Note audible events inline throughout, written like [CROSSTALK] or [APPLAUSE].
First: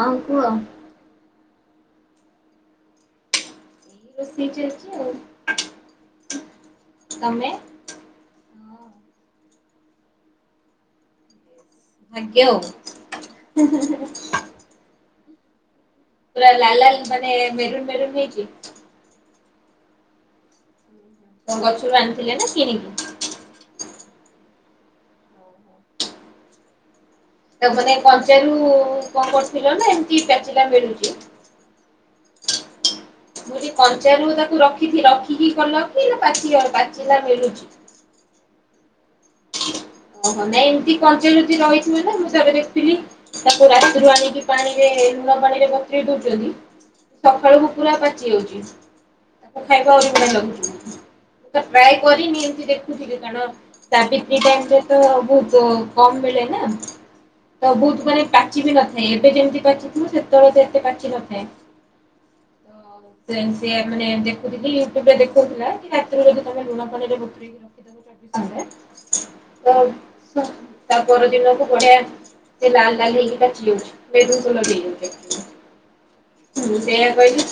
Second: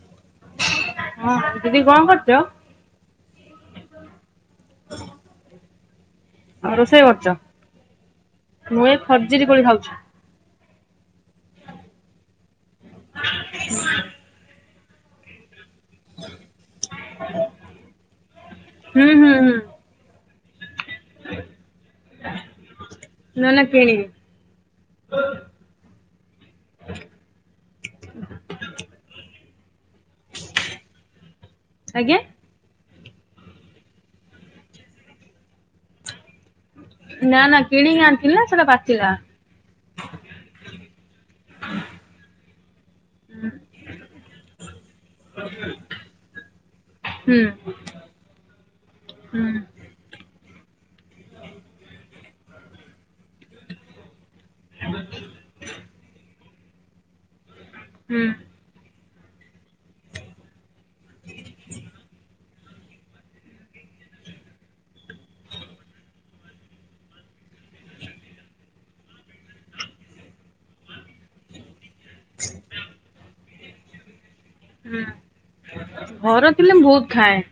ହଁ କୁହ। ହଁ ଦିଦି କଣ କରୁଚ? ଏଇ ରୋଷେଇ ଚାଲିଚି ଆଉ ରୋଷେଇ କରୁଛ? ତମେ? ମୁଁ ଏଇ ଖଜୁରି କୋଳି ଖାଉଚି। ଭାଗ୍ୟ ଆଉ। ପୁରା ଲାଲ ଲାଲ ମାନେ ମେରୁନ୍ ମେରୁନ୍ ହେଇକି। ହୁଁ ହୁଁ ହୁଁ। କଣ ଗଛୁରୁ ଆଣିଥିଲେ ନା କିଣିକି? ନା ନା କିଣିକି। ତାକୁ ମାନେ କଞ୍ଚାରୁ କଣ କରିଥିଲ ନା ଏମତି ପାଚିଲା ମିଳୁଚି? ଆଜ୍ଞା? ମୁଁ କହିଲି କଞ୍ଚା ରୁ ତାକୁ ରଖିକି ରଖିକି କଲ କି ନା ପାଚି ଅ ପା ନା ନା କିଣିକି ଆଣିଥିଲି ନା ସେଟା ପାଚିଲା। ଓହୋ ନାଇଁ ଏମତି କଞ୍ଚା ଯଦି ରହିଥିବ ନା ମୁଁ ଥରେ ଦେଖିଥିଲି ହୁଁ ତାକୁ ରାତିରୁ ଆଣିକି ପାଣିରେ ଲୁଣ ପାଣିରେ ବତୁରେଇ ଦଉଚନ୍ତି ହୁଁ ସଖାଳୁକୁ ପୁରା ପାଚି ଯାଉଚି ତାକୁ ଖାଇବ ଆହୁରି ବଢିଆ ଲାଗୁଚି। ତ ଟ୍ରାଏ କରିନି ଏମତି ଦେଖୁିଥିଲି କାରଣ ସାବିତ୍ରୀ ପାଇଁକା ତ ବହୁତ କମ୍ ମିଳେନା ତ ବହୁତ ହୁଁ ମାନେ ପା ଚି ବି ନଥାଏ ଏବେ ଯେମତି ପାଚିଥିବ ସେତେବେଳେ ସେମତି ପାଚି ନଥାଏ। ସେମ ସିଏ ମାନେ ଦେଖୁଥିଲି ୟୁଟୁବରେ ଦେଖଉଥିଲା କି ରାତି ରୁ ଯଦି ତମେ ଲୁଣ ପାଣିରେ ବତୁରେଇକି ରଖି [INAUDIBLE] ତ ତ ତା ପର ଦିନକୁ ବଢିଆ ସେ ଲାଲ୍ ଲାଲ୍ ହେଇକି ପାଚି ଯାଉଚି ମେରୁନ୍ କଲର୍ ହେଇ ହୁଁ ଯାଉଚି। ଘର ଥିଲେ ମୁଁ ବହୁତ ଖାଏ।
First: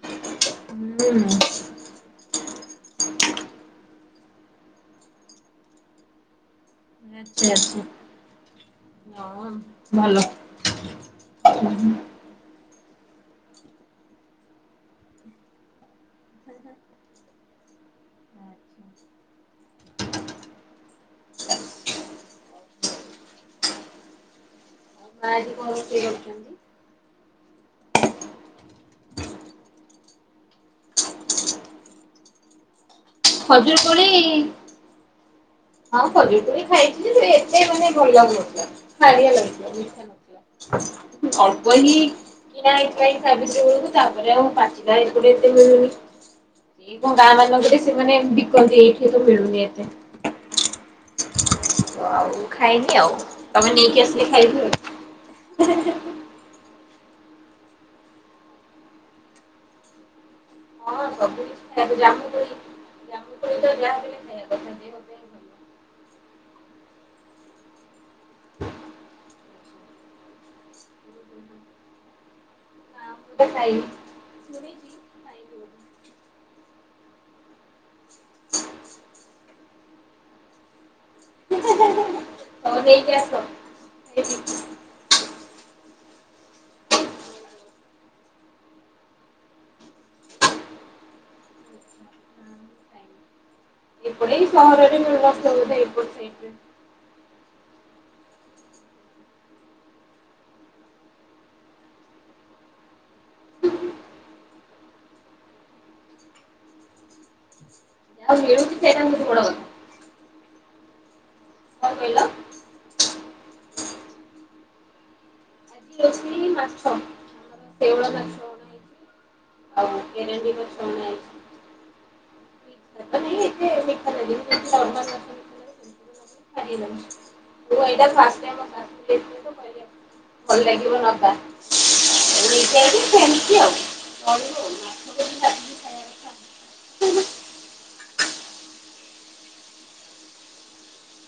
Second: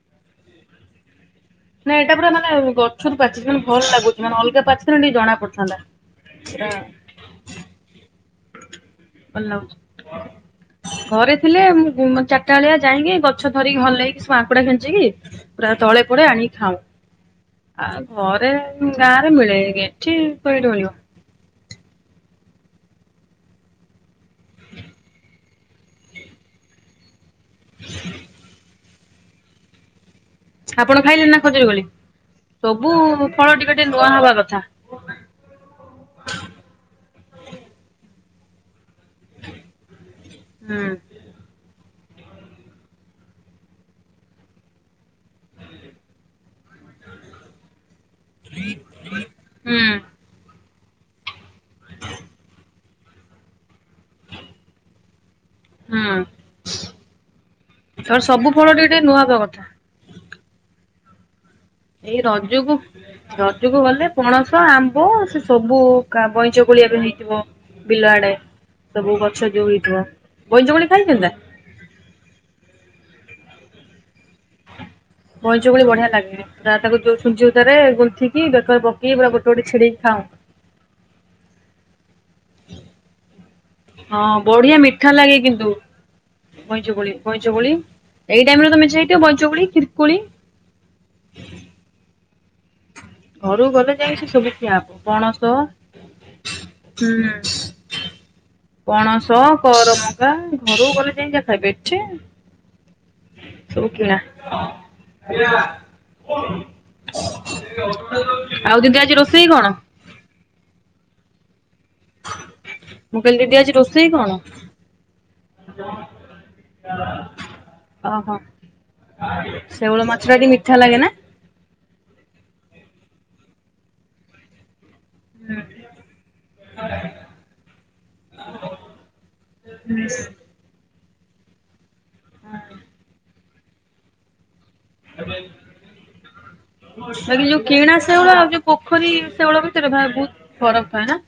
ହୁଁ। ନାଇଁ ଏଇଟା ପୁରା ମାନେ ଗଛରୁ ପାଚିଚି ମାନେ ଭଲ ଲାଗୁଚି ମାନେ ଅଲଗା ପାଚିଥିଲା ଟିକେ ଜଣା ପଡିଥାନ୍ତା। ହଁ। ଆଚ୍ଛା ଆଚ୍ଛା। ଭଲ ହଁ ଭଲ। ଲାଗୁଚି ଘରେ ଥିଲେ ମୁଁ ଉଁ ଚା ଟା ବେଳିଆ ଯାଇକି ଗଛ ଧରିକି ହଲେଇକି ସବୁ ଆଙ୍କୁଡା ଖେଞ୍ଚିକି ପୁରା ତଳେ ପଡେ ଆଣିକି ଖାଉ। ଆଉ ଘରେ ଉଁ ମା ଗାଁ ରେ ମିଳେ ଏଠି କୋଇଠି ମିଳିବ। ମାଆ ଆଜି କଣ ରୋଷେଇ କରିଚନ୍ତି? ଆପଣ ଖାଇଲେଣି ନା ଖଜୁରୀ କୋଳି? ସବୁ ଫଳ ଖଜୁର ଟିକେ ଟିକେ କୋଳି ନୂଆ ହବା କଥା। ହଁ ଖଜୁରି କୋଳି ଖାଇଚି ଯେ ସେ ଏତେ ମାନେ ଭଲ ଲାଗୁ ନଥିଲା। ଖାରିଆ ଲାଗୁଥିଲା ମିଠା ହୁଁ ଲାଗୁଥିଲା ହୁଁ ଅଳ୍ପ ହି ନାଇଁ କାଇଁ ସାବିତ୍ରୀ ବେଳୁକୁ ତାପରେ ଆଉ ପାଚିଲା ଏପଟେ ଏତେ ମିଳୁନି। ଏ କୋଉ ଗାଁ ମାନଙ୍କରେ ସେମାନେ ବିକନ୍ତି ଏଇଠି ତ ମିଳୁନି ଏତେ। ହୁଁ। ଆଉ ଖାଇନି ଆଉ ତମେ ନେଇକି ଆସ୍। ହେଲେ ଖାଇବୁ। ତ ସବୁ ଫଳ ଟିକେ ଟିକେ ନୂଆ ହବା କଥା। [UNINTELLIGIBLE] ଏଇ କୋଳି ରଜକୁ ଜାମୁ କୋଳି ତ ରଜକୁ ଯାହା ବି ଗଲେ ହେଲେ ଖାଇବା ପଣସ କଥା ଦେହ ଆମ୍ବ ପାଇଁ ଭଲ। ସେ ସବୁ କା ବଇଁଚ କୋଳି ଏବେ ହେଇଥିବ ବିଲଆଡ଼େ। ସବୁ ଗଛ ଯୋଉ ହେଇଥିବ ବଇଁଚ କୋଳି ଖାଇଚନ୍ତିନା? ନାଁ ଖାଇଁନି। ସୁଣିଚି ବଇଁଚ କୋଳି ବଢ଼ିଆ ଲାଗେ ପୁରା ତାକୁ ଯୋଉ ଛୁଞ୍ଚିସୁତାରେ ଗୁନ୍ଥିକି ବେକରେ ପକେଇ ପୁରା ଗୋଟେ ଗୋଟେ ଚିଡ଼େଇକି ଖାଉ। ହଉ ଦେଇକି ଆସ ହଁ ବଢ଼ିଆ ମିଠା ଲାଗେ କିନ୍ତୁ। ବଇଁଚକୋଳି ବଇଁଚକୋଳି ଏଇ ଟାଇମିରେତ ମେଞ୍ଚେ ହେଇଥିବ ବଇଁଚକୋଳି କ୍ଷୀରୀ କୋଳି ଘରୁକୁ ଗଲେ ଯାଇ ଏପଟେ ଏଇ ସେସବୁ ଖିଆ ସହରରେ ହବ ମିଳୁନଥିବ ପଣସ ବୋଧେ ଏପଟ ସାଇଟରେ। ହୁଁ। ପଣସ କରମଗା ଘରକୁ ଗଲେଯାଇ ଯାହା ଖାଇବେ ଏଠୀ ସବୁ କିଣା ମିଳୁଛି ଆଉ ସେଇଟା ଦିଦି ଆଜି ହଉଛି ବଡ ରୋଷେଇ କଥା। କଣ? କଣ କହିଲ ମୁଁ କହିଲି ଦିଦି ଆଜି ରୋଷେଇ କଣ? ଆଜି ରୋଷେଇ ମାଛ ଆମର ଶେଉଳ [UNINTELLIGIBLE] ମାଛ ଓହୋ ଅଣା ହେଇଛି। ଆଉ ସେଉଳ ମାଛଟା କେରାଣ୍ଡି ମାଛ ମିଠା ଅଣା ଲାଗେନା? ଅଭି ଏଠେ ମିଠାଲାଗେନି ଟିକେ ନର୍ମାଲି ଲାଗେ ସେମିତି ଉଁ ଖାରିଆ ଲାଗୁଛି। ହୁଁ। ମୁଁ ଏଇଟା ଫାଷ୍ଟ ଟାଇମ୍ ଆମ ହୁଁ। ଭଲ ଲାଗିବ ନବା ହଁ। ନେଇକି ଆଇଲି ସେମିତି ଆଉ। ଚଳିବ ଆଉ [UNINTELLIGIBLE] ମାଛ ଯଦି ବାଛିକି ଖାଇବା କଥା। ମୁଁ କଇଁନି ଯୋଉ କିଣା ସେଉଳ ଆଉଯୋଉ ପୋଖରୀ ସେଉଳ ଭିତରେ ଭା ବହୁତ୍ ଫରକ୍ ଥାଏନା?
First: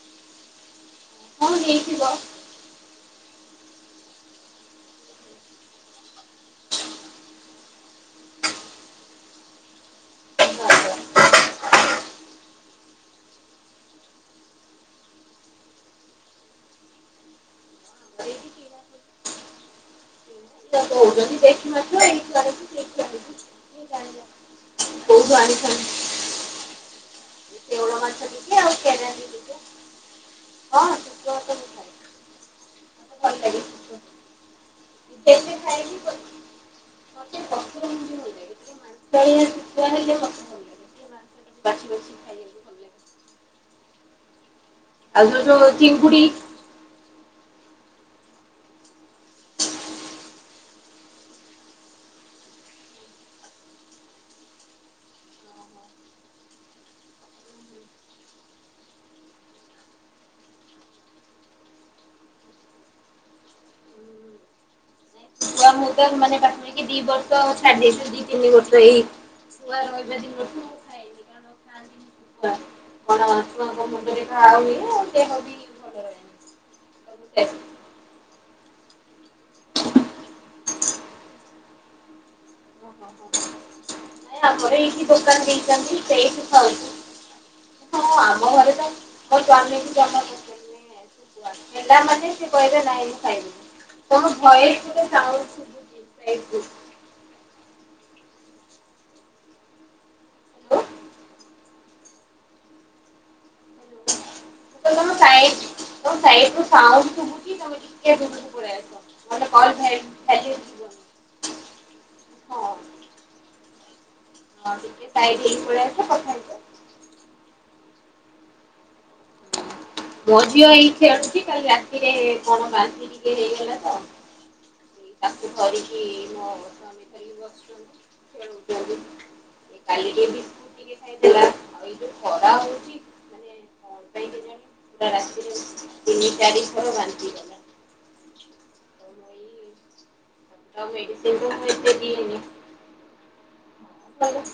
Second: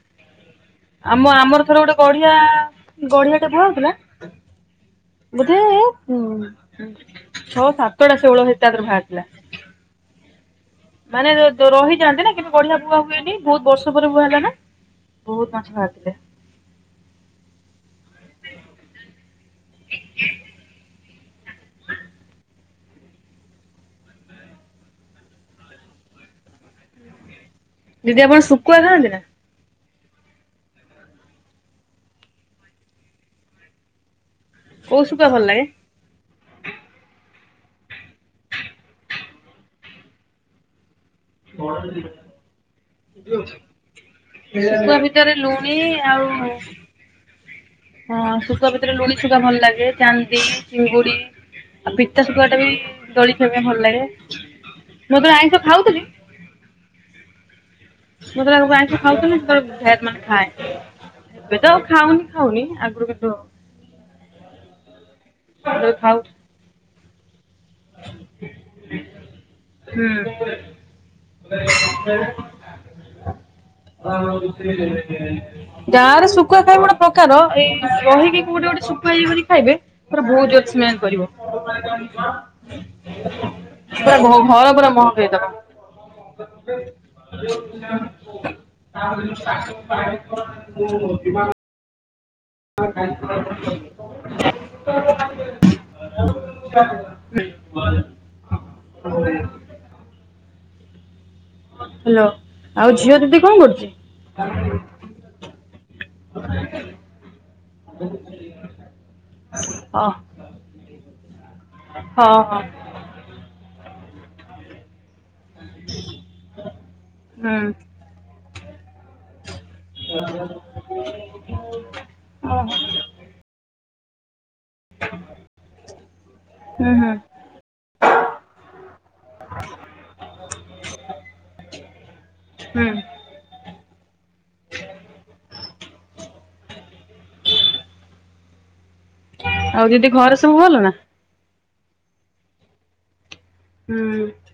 ଆମ କଣ ଆମର ଥରେ ଗୋଟେ ହେଇଥିବ ଗଢ଼ିହା ଗଢ଼ିହାଟେ ବୁହା ହଉଥିଲା ବୋଧେ ଉ ଛଅ ସାତଟା ଷୋଉଳ ହେତାକରେ ବାହାରିଥିଲା। ମାନେ ଦ ରହିଯାଆନ୍ତିନା କିନ୍ତୁ ଗଢ଼ିଆ ବୁଆ ହୁଏନି ବହୁତ୍ ବର୍ଷ ପରେ ବୁଆ ହେଲାନା। ବହୁତ୍ ମାଛ ବାହାରିଥିଲେ। ଏଇଠି କିଣା [UNINTELLIGIBLE] ଛୁଆ କୋଉଚନ୍ତି ଦେଶିମାଛ ଏଇଠି ଆଣିବୁ ସେଇଠି ଆଣିବୁ କିଏ ଜାଣି କୁଅ କୋଉଠୁ ଆଣିଥାନ୍ତି ଦିଦି ମାଛ ଆପଣ ଟିକେ ଆଉ ଶୁକୁଆ ଖାଆନ୍ତିନା? କେରାଣ୍ଡି ଟିକେ ହଁ ଶୁକୁଆ ଖା ଲାଗେ ଶୁଖୁଆ କୋଉ ଶୁକୁଆ ଭଲ ଯେତେ ଲାଗେ? ଖାଇବି ମତେ ପଥର ମୁଣ୍ଡି ଭଲ ଲାଗେ [UNINTELLIGIBLE] ଟିକେ [UNINTELLIGIBLE] ମାଂସ ବାଛି ବାଛି ଖାଇବାକୁ ଭଲ ଲାଗେ ଶୁଖୁଆ ଭିତରେ ଆଉ ଯୋଉ ଲୁଣୀ ଯୋଉ ଚିଙ୍ଗୁଡି ଆଉ ହଁ ଶୁକୁଆ ଭିତରେ ଲୁଣି ଶୁକୁଆ ଭଲ ଲାଗେ ଚାନ୍ଦି ଚିଙ୍ଗୁଡ଼ି ଆଉ ପିତା ଶୁଖୁଆଟାବି ଦଳିକି ଖିଇବାପାଇଁ ଭଲ ଲାଗେ ମୁଁ ଯେତେଳେ ଆଇଁଷ ଖାଉଥିଲି ମୁଯେତେଳେ ଆଇଁଷ ଖାଉଥିଲି ସେତେଳେ ଭେଜ୍ ମାନେ ଖାଏ। ଏବେତ ଆଉ ଖାଉନି ଖାଉନି ଆଗରୁ କିନ୍ତୁ ଯେତେବେଳେ ମୁଁତ ଖାଉ ମାନେ ପାଖା ପାଖି ଦିବର୍ଷ ଛାଡି ଦେଇଚି ଦିତିନି ବର୍ଷ ଏଇ ଛୁଆ ରହିବା ହୁଁ। ଦିନଠୁ ମୁଖାଇ ଛୁଆଙ୍କ [UNINTELLIGIBLE] ମୁଣ୍ଡରେ ଘା ହୁଏ ଆଉ ଦେହ ବି ଭଲ ଗାଁରେ ରହେନି। ଶୁକୁଆ ଖାଇବୁ ଗୋଟେ ସବୁ ପ୍ରକାର ସେ ଏଇ ରହିକି କୋଉଠି ଗୋଟେ ଶୁକୁଆ ଇଏ କରିକି ଖାଇବେ ତାର ବହୁତ୍ ଜୋର ସ୍ମେଲ୍ କରିବ। ଓହୋ ହୋ ପୁରା ଘ ନାଇଁ ଘର ଆମର ପୁରା ଏଇଠି ଦୋକାନ ମହକେଇଦବ। ଦେଇଛନ୍ତି ସେଇଠି ଖାଉଛୁ। ହଁ ଆମ ଘରେ ତ ମୋ ସ୍ୱାମୀ ପିଲାମାନେ ସେ କହିଲେ ନାଇଁ ମୁଁ ଖାଇବିନି। କଣ ଭୟସ ଟିକେ ସାଉଣ୍ଡ ଶୁଭୁଛି ସାଇଟରେ। ମୁଁ ହ୍ୟାଲୋ ଆଉ ଝିଅ ଦିଦି କଣ କରୁଛି? କହିଲି ତମ ସାଇଟ୍ ତୁମ ସାଇଟରୁ ସାଉଣ୍ଡ ଶୁଭୁଛି ତମେ ଟିକେ ଦୂରକୁ ପାଳେଇଆସ। [UNINTELLIGIBLE] ନହେଲେ କଲ୍ ଭା ଅ ଭାଲ୍ୟୁ ଯିବନି। ହଁ ହଁ। ହଁ ଟିକେ ସାଇଟ୍ ହେଇକି ପଳେଇଆସ କଥା ହେଇଯାଅ। ହଁ। ମୋ ଝିଅ ଏଇ ଖେଳୁଛି। କାଲି ରାତିରେ କଣ ହୁଁ ବାନ୍ତି ଟିକେ ହେଇଗଲା ତ। ତାକୁ ଧରିକି ମୋ ସ୍ୱାମୀ ଧରିକି ହୁଁ ବସଛନ୍ତି ଖେଲୋଉଛନ୍ତି। କାଲି ଯୋଉ ବିସ୍କୁଟ ଟିକେ ଖାଇଦେଲା ଆଉ ଏଇ ଯୋଉ ଖରା ହୁଁ ହଉଛି ମାନେ କଣ ପାଇଁ କେଜାଣି ପୁରା ରାତିରେ ତିନି ଚାରିଥର ବାନ୍ତି କଲା। ଆଉ ଦିଦି ଘରେ ସ ଆଉ ମେଡିସିନ୍ ତ ମୁଁ ଏତେ ଦିଏନି। ହୁଁ। ଭଲ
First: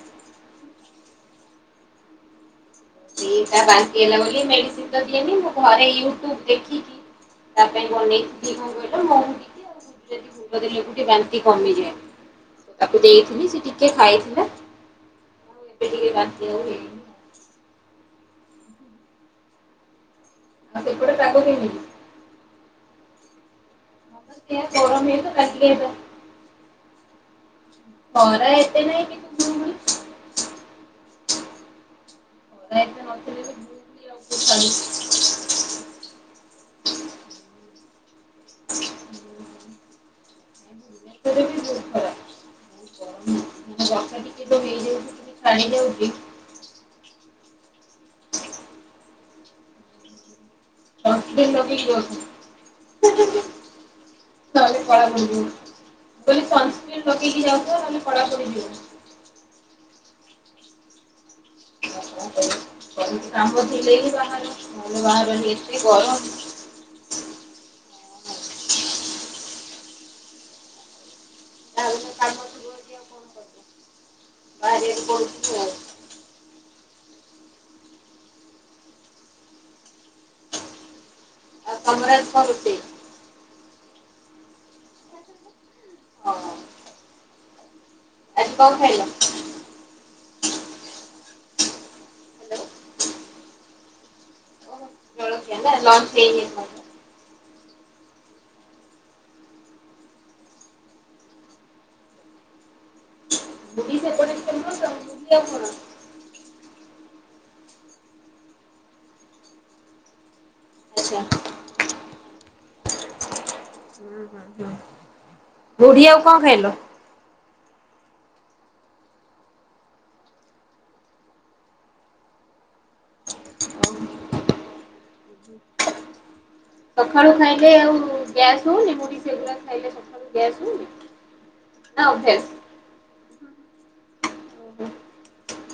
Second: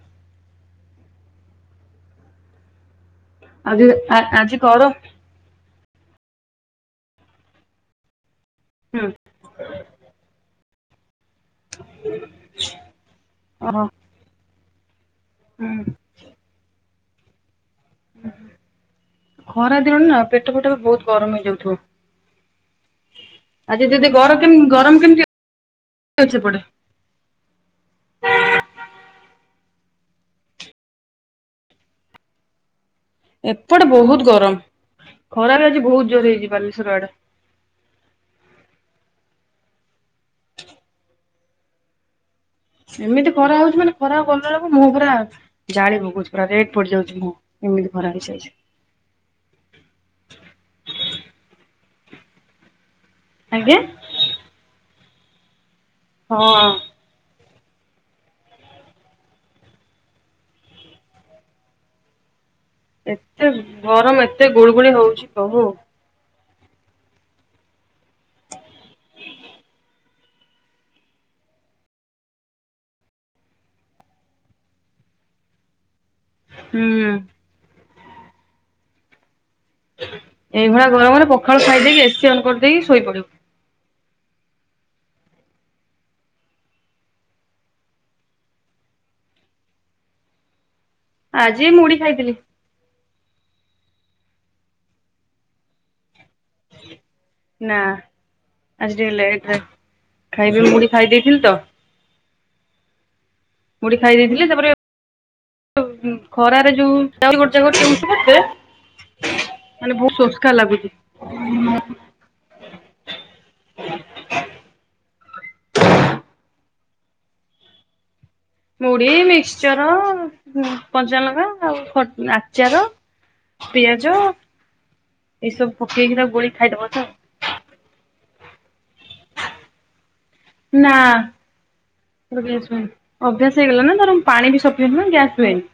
ସେ ତା ଆଜି ବାନ୍ତି ହେଲା ବୋଲି ଆଜି କର ମେଡିସିନ ତ ଦିଏନି ମୁଁ ଘରେ ୟୁଟ୍ୟୁବ ଦେଖିକି ତା ପାଇଁ ବନେଇଥିଲି କଣ କହିଲ ହୁଁ ମହୁ ଟିକେ ଆଉ ଗୁଜୁରାତି ଦେଲେ ଟିକେ ବାନ୍ତି କମିଯାଏ। ତାକୁ ଦେଇଥିଲି ସେ ଓହୋ ଟିକେ ଖାଇଥିଲା। ଆଉ ଏବେ ହୁଁ। ଟିକେ ବାନ୍ତି ଆଉ ହେଇନି। ଖରା ଦିନ ନା ପେଟ ଫେଟ ଆଉ ବି ବହୁତ ସେପଟେ ଗରମ ପାଗ ହେଇଯାଉଥିବ। କେମିତି? ଆଜି ଦିଦି ହଁ ଗର ପା ସେଇଆ ଗରମ କେମିତି ହେଇଗଲା ଟିକେ ଦ ଅଛି ସେପଟେ? ଖରା ଏତେ ନାହିଁ କିନ୍ତୁ ଗୁଳୁଗୁଳି। ଖରା ଏତେ ହୋ ଏପଟେ ବହୁତ ଗରମ। ଖରା ବି ଆଜି ବହୁତ ଜୋରେ ହେଇଛି ବାଲେଶ୍ୱର ଆଡେ। ଇଆଡେ ବି ବହୁତ ଖରା। ବହୁତ ଏମିତି ଗରମ ଖରା ହଉଛି ମାନେ ବର୍ଷା ଖରାକୁ ଟିକେ ଯୋଉ ଗଲାବେଳକୁ ମୁହଁ ହେଇଯାଉଛି ପୁରା ଟିକେ ଛାଡି ଜାଳି ଯାଉଛି ପକଉଛି। ପୁରା ରେଡ୍ ପଡିଯାଉଛି ମୁହଁ। ଏମିତି ଖରା ହେଇଛି ଆଜି। ସନ୍ସ୍କ୍ରିନ ଲଗେଇକି ବସ୍ ହିଁ ହିଁ। ଆଜ୍ଞା। ନହେଲେ କଳା ପଡ଼ିଯିବୁ। ହଁ। ସ୍କ୍ରିନ୍ ଲଗେଇକି ଯାଉଥିବ ନହେଲେ କଳା ପଡିଯିବ। ଏତେ କାମ ଥିଲେ ହି ଗରମ ଏତେ ବାହର। ଗୁଳୁଗୁଳି ନହେଲେ ହଉଛି ବାହାର ପ୍ରଭୁ। ଏତେ ଗରମ। ଯାହାହେଲେ କାମ ଥିଲେ ବି କଣ କରିବୁ ବାହାରିବାକୁ ପଡୁଛି ଆଉ। ହୁଁ। ଏଇଭଳିଆ ଗରମରେ ପଖାଳ ଆଉ ଖାଇ ଦେଇକି ତମର ଆଜି ଏସିି କଣ ଅନ୍ ରୋଷେଇ? କରିଦେଇକି ଶୋଇ ପଡ଼ିବୁ। ହଁ। ଆଜି କଣ ଖାଇଲ? ଆଜି ମୁଢି ଖାଇଥିଲି। ହ୍ୟାଲୋ। ହଁ ବା ଲଞ୍ଚ ହେଇନି ଆମର। ନାଁ। ଆଜି ଟିକେ ଲେଟରେ ଖାଇବି ମୁଢ଼ି ଖାଇ ଦେଇଥିଲି ତ। ମୁଢି ଖାଇ ସେପଟେ ଦେଇଥିଲି ତାପରେ ଫେମସ୍ ଆଉ ମୁଢି ଆଉ କଣ? ଉ ଖରାରେ ଯୋଉ ଯାଉଚି ଗୋଟେ ଜାଗାକୁ ମିଳୁଛି ମୋତେ ମାନେ ବହୁତ ଶୋସ୍କା ଲାଗୁଛି। ଆଚ୍ଛା। ହୁଁ ହୁଁ ହୁଁ। ମୁଢ଼ି ଆଉ କଣ ଖାଇଲ? ମୁଢି ମିକ୍ସଚର କଞ୍ଚାଲଙ୍କା ଆଉ ଖ ଆଚାର। ଓହୋ। ପିଆଜ। ଏଇ ସବୁ ପକେଇକି ତାକୁ ଗୋଳେଇକି ସକାଳୁ ଖାଇଲେ ଆଉ ଗ୍ୟାସ୍ ହଉନି ମୁଢ଼ି ସେଗୁଡା ଖାଇଲେ ସକାଳୁ ଗ୍ୟାସ୍ ହଉନି? ନା ନା ମୋର ଅଭ୍ୟାସ? ଗ୍ୟାସ୍ ହୁଏନି ଅଭ୍ୟାସ ହେଇଗଲା ନା ତାର ପାଣି ବି ଓହୋ ସଫିସେଣ୍ଟ ପିଏ ନା ଗ୍ୟାସ ହୁଏନି।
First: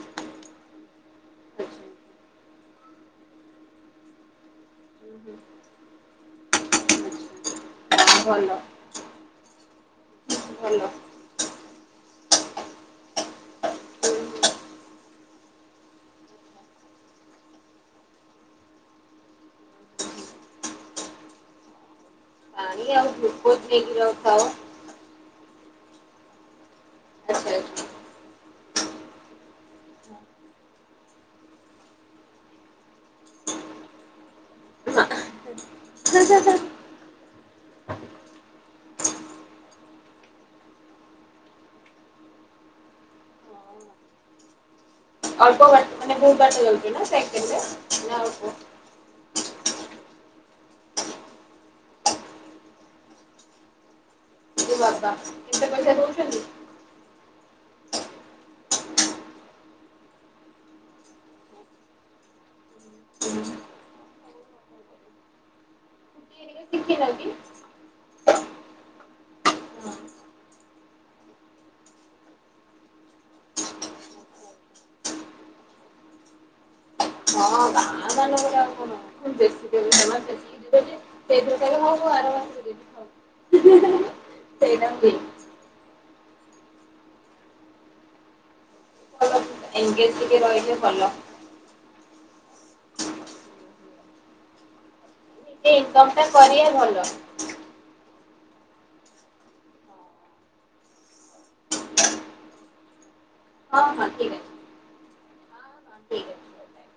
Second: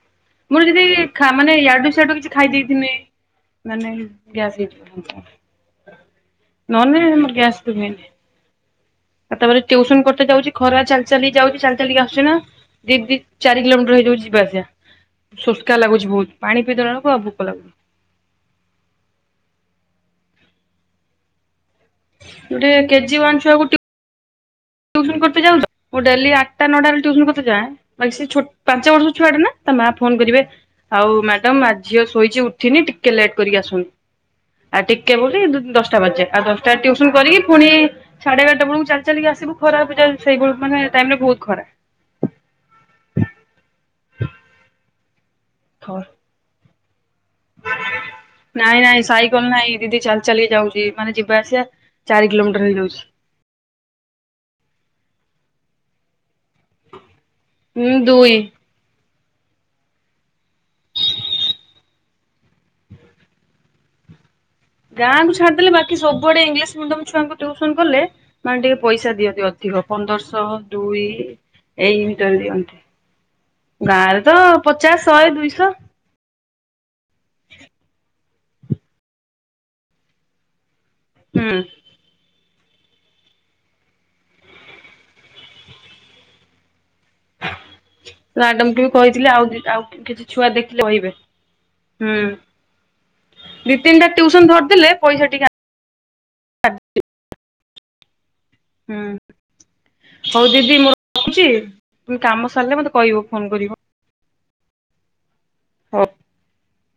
ମୋର ଯଦି ଖା ମାନେ ଆଚ୍ଛା। ୟାଡୁ ସିଆଡୁ କିଛି ଖାଇ ଦେଇଥିନେ ମାନେ ଗ୍ୟାସ ହେଇଯିବ ସାଙ୍ଗେ ସାଙ୍ଗେ ନହେଲେ ନାହିଁ ଗ୍ୟାସ ହୁଏନି। ଭଲ ତାପରେ ଟ୍ୟଉସନ କରତେ ଯାଉଛି ଖରା ଭଲ। ଚାଲ ଚାଲି ଯାଉଛି ଚାଲ ଚାଲ କା ଆସୁଛି ନା ଦି ଦି ଚାରି କିଲୋମିଟର ହେଇଯାଉଛି ଯିବା ଆସିବା ଶୋସ୍କା ଲାଗୁଛି ବହୁତ ପାଣି ପିଇ ଦେଲାବେଳକୁ ଆଉ ଭୋକ ଲାଗୁନି। ଗୁଟେ କେଜିୱାନ୍ ବହୁତ [UNINTELLIGIBLE] ଖାଉ। ଟ୍ଯୁସନ କରତେ ଯାଉଛ ମୁଁ ଡେଲି ଆଠଟା ନଅଟା ବେଳେ ଟ୍ୟୁସନ କରତେ ଆଚ୍ଛା ଯାଏ। ଆଚ୍ଛା। ଭାଇ ସେ ଛୋ ପାଞ୍ଚ ବର୍ଷ ଛୁଆଟେ ନା ତା ମା ଫୋନ କରିବେ ଆଉ ମ୍ୟାଡ଼ାମ ଆ ଝିଅ ଶୋଇଛି ଉଠିନି ଟିକେ ଲେଟ୍ କରିକି ଆସନ୍ତୁ। ଆଉ ଟିକେ ବୋଲି ଦଶଟା ବାଜିଯାଏ ଆଉ ଦଶଟାରେ ଟିଭସନ କରିକି ପୁଣି ସାଢେ ବାରଟା ବେଳକୁ ଚାଲି ଚାଲିକା ଆସିବୁ ଖରାରେ ପୁରା ସେଇବଳୁକୁ ମାନେ ଟାଇମ ରେ ବହୁତ ଖରା ଅଳ୍ପ ବାଟ୍ ଥର ବହୁତ ବାଟ ଯାଉଛୁ ନା ସାାଇକେଲରେ ନା [UNINTELLIGIBLE] ନାଇଁ ନାଇଁ ସାଇକଲ ନାଇଁ ଦିଦି ଚାଲ ଚାଲି ଯାଉଛି ମାନେ ଯିବା ଆସିବା ଚାରି କିଲୋମିଟର ହେଇଯାଉଛି। ରେ ବାବା କେତେ ପଇସା ଦଉଛନ୍ତି? ହୁଁ ଦୁଇ। ହୁଁ ଗାଁକୁ ଛାଡ଼ିଦେଲେ ବାକି ସବୁଆଡେ ଇଂଲିଶ ଶିଖିନ ମିଡିୟମ କି? ଛୁଆଙ୍କୁ ଟୁସନ କଲେ ମାନେ ଟିକେ ପଇସା ଦିଅନ୍ତି ଅଧିକ ପନ୍ଦରଶହ ଦୁଇ ଏଇ ଭିତରେ ଦିଅନ୍ତି। ଗାଁରେ ତ ପଚାଶ ଶହେ ଦୁଇଶହ ହଁ ଗାଁ [UNINTELLIGIBLE] [UNINTELLIGIBLE] ହୁଁ ତୋ ପୁଅକୁ ଆର ମାସରେ ଦେବି ଥାଉ [UNINTELLIGIBLE] ମ୍ୟାଡ଼ାମକୁ ବି କହିଥିଲି ଭଲ ଆଉ ଦିଟା ଆଉ ଏନଗେଜ କିଛି ଟିକେ ଛୁଆ ରହିଲେ ଦେଖିଲେ ଭଲ। ରହିବେ ହୁଁ ଦି ତିନିଟା ଟିଉସନ ଧରିଦଲେ ପଇସା ଟିକେ ଇନକମଟା କରିବା ଭଲ ହୁଁ ହଉ ଦିଦି ମୋ ରହୁଛି କାମ ସାରିଲେ ମତେ କହିବ ଫୋନ କରିବ। ହଁ ହଁ। ଠିକ ଅଛି ହଁ ହଁ ହ ଠିକ ଅଛି।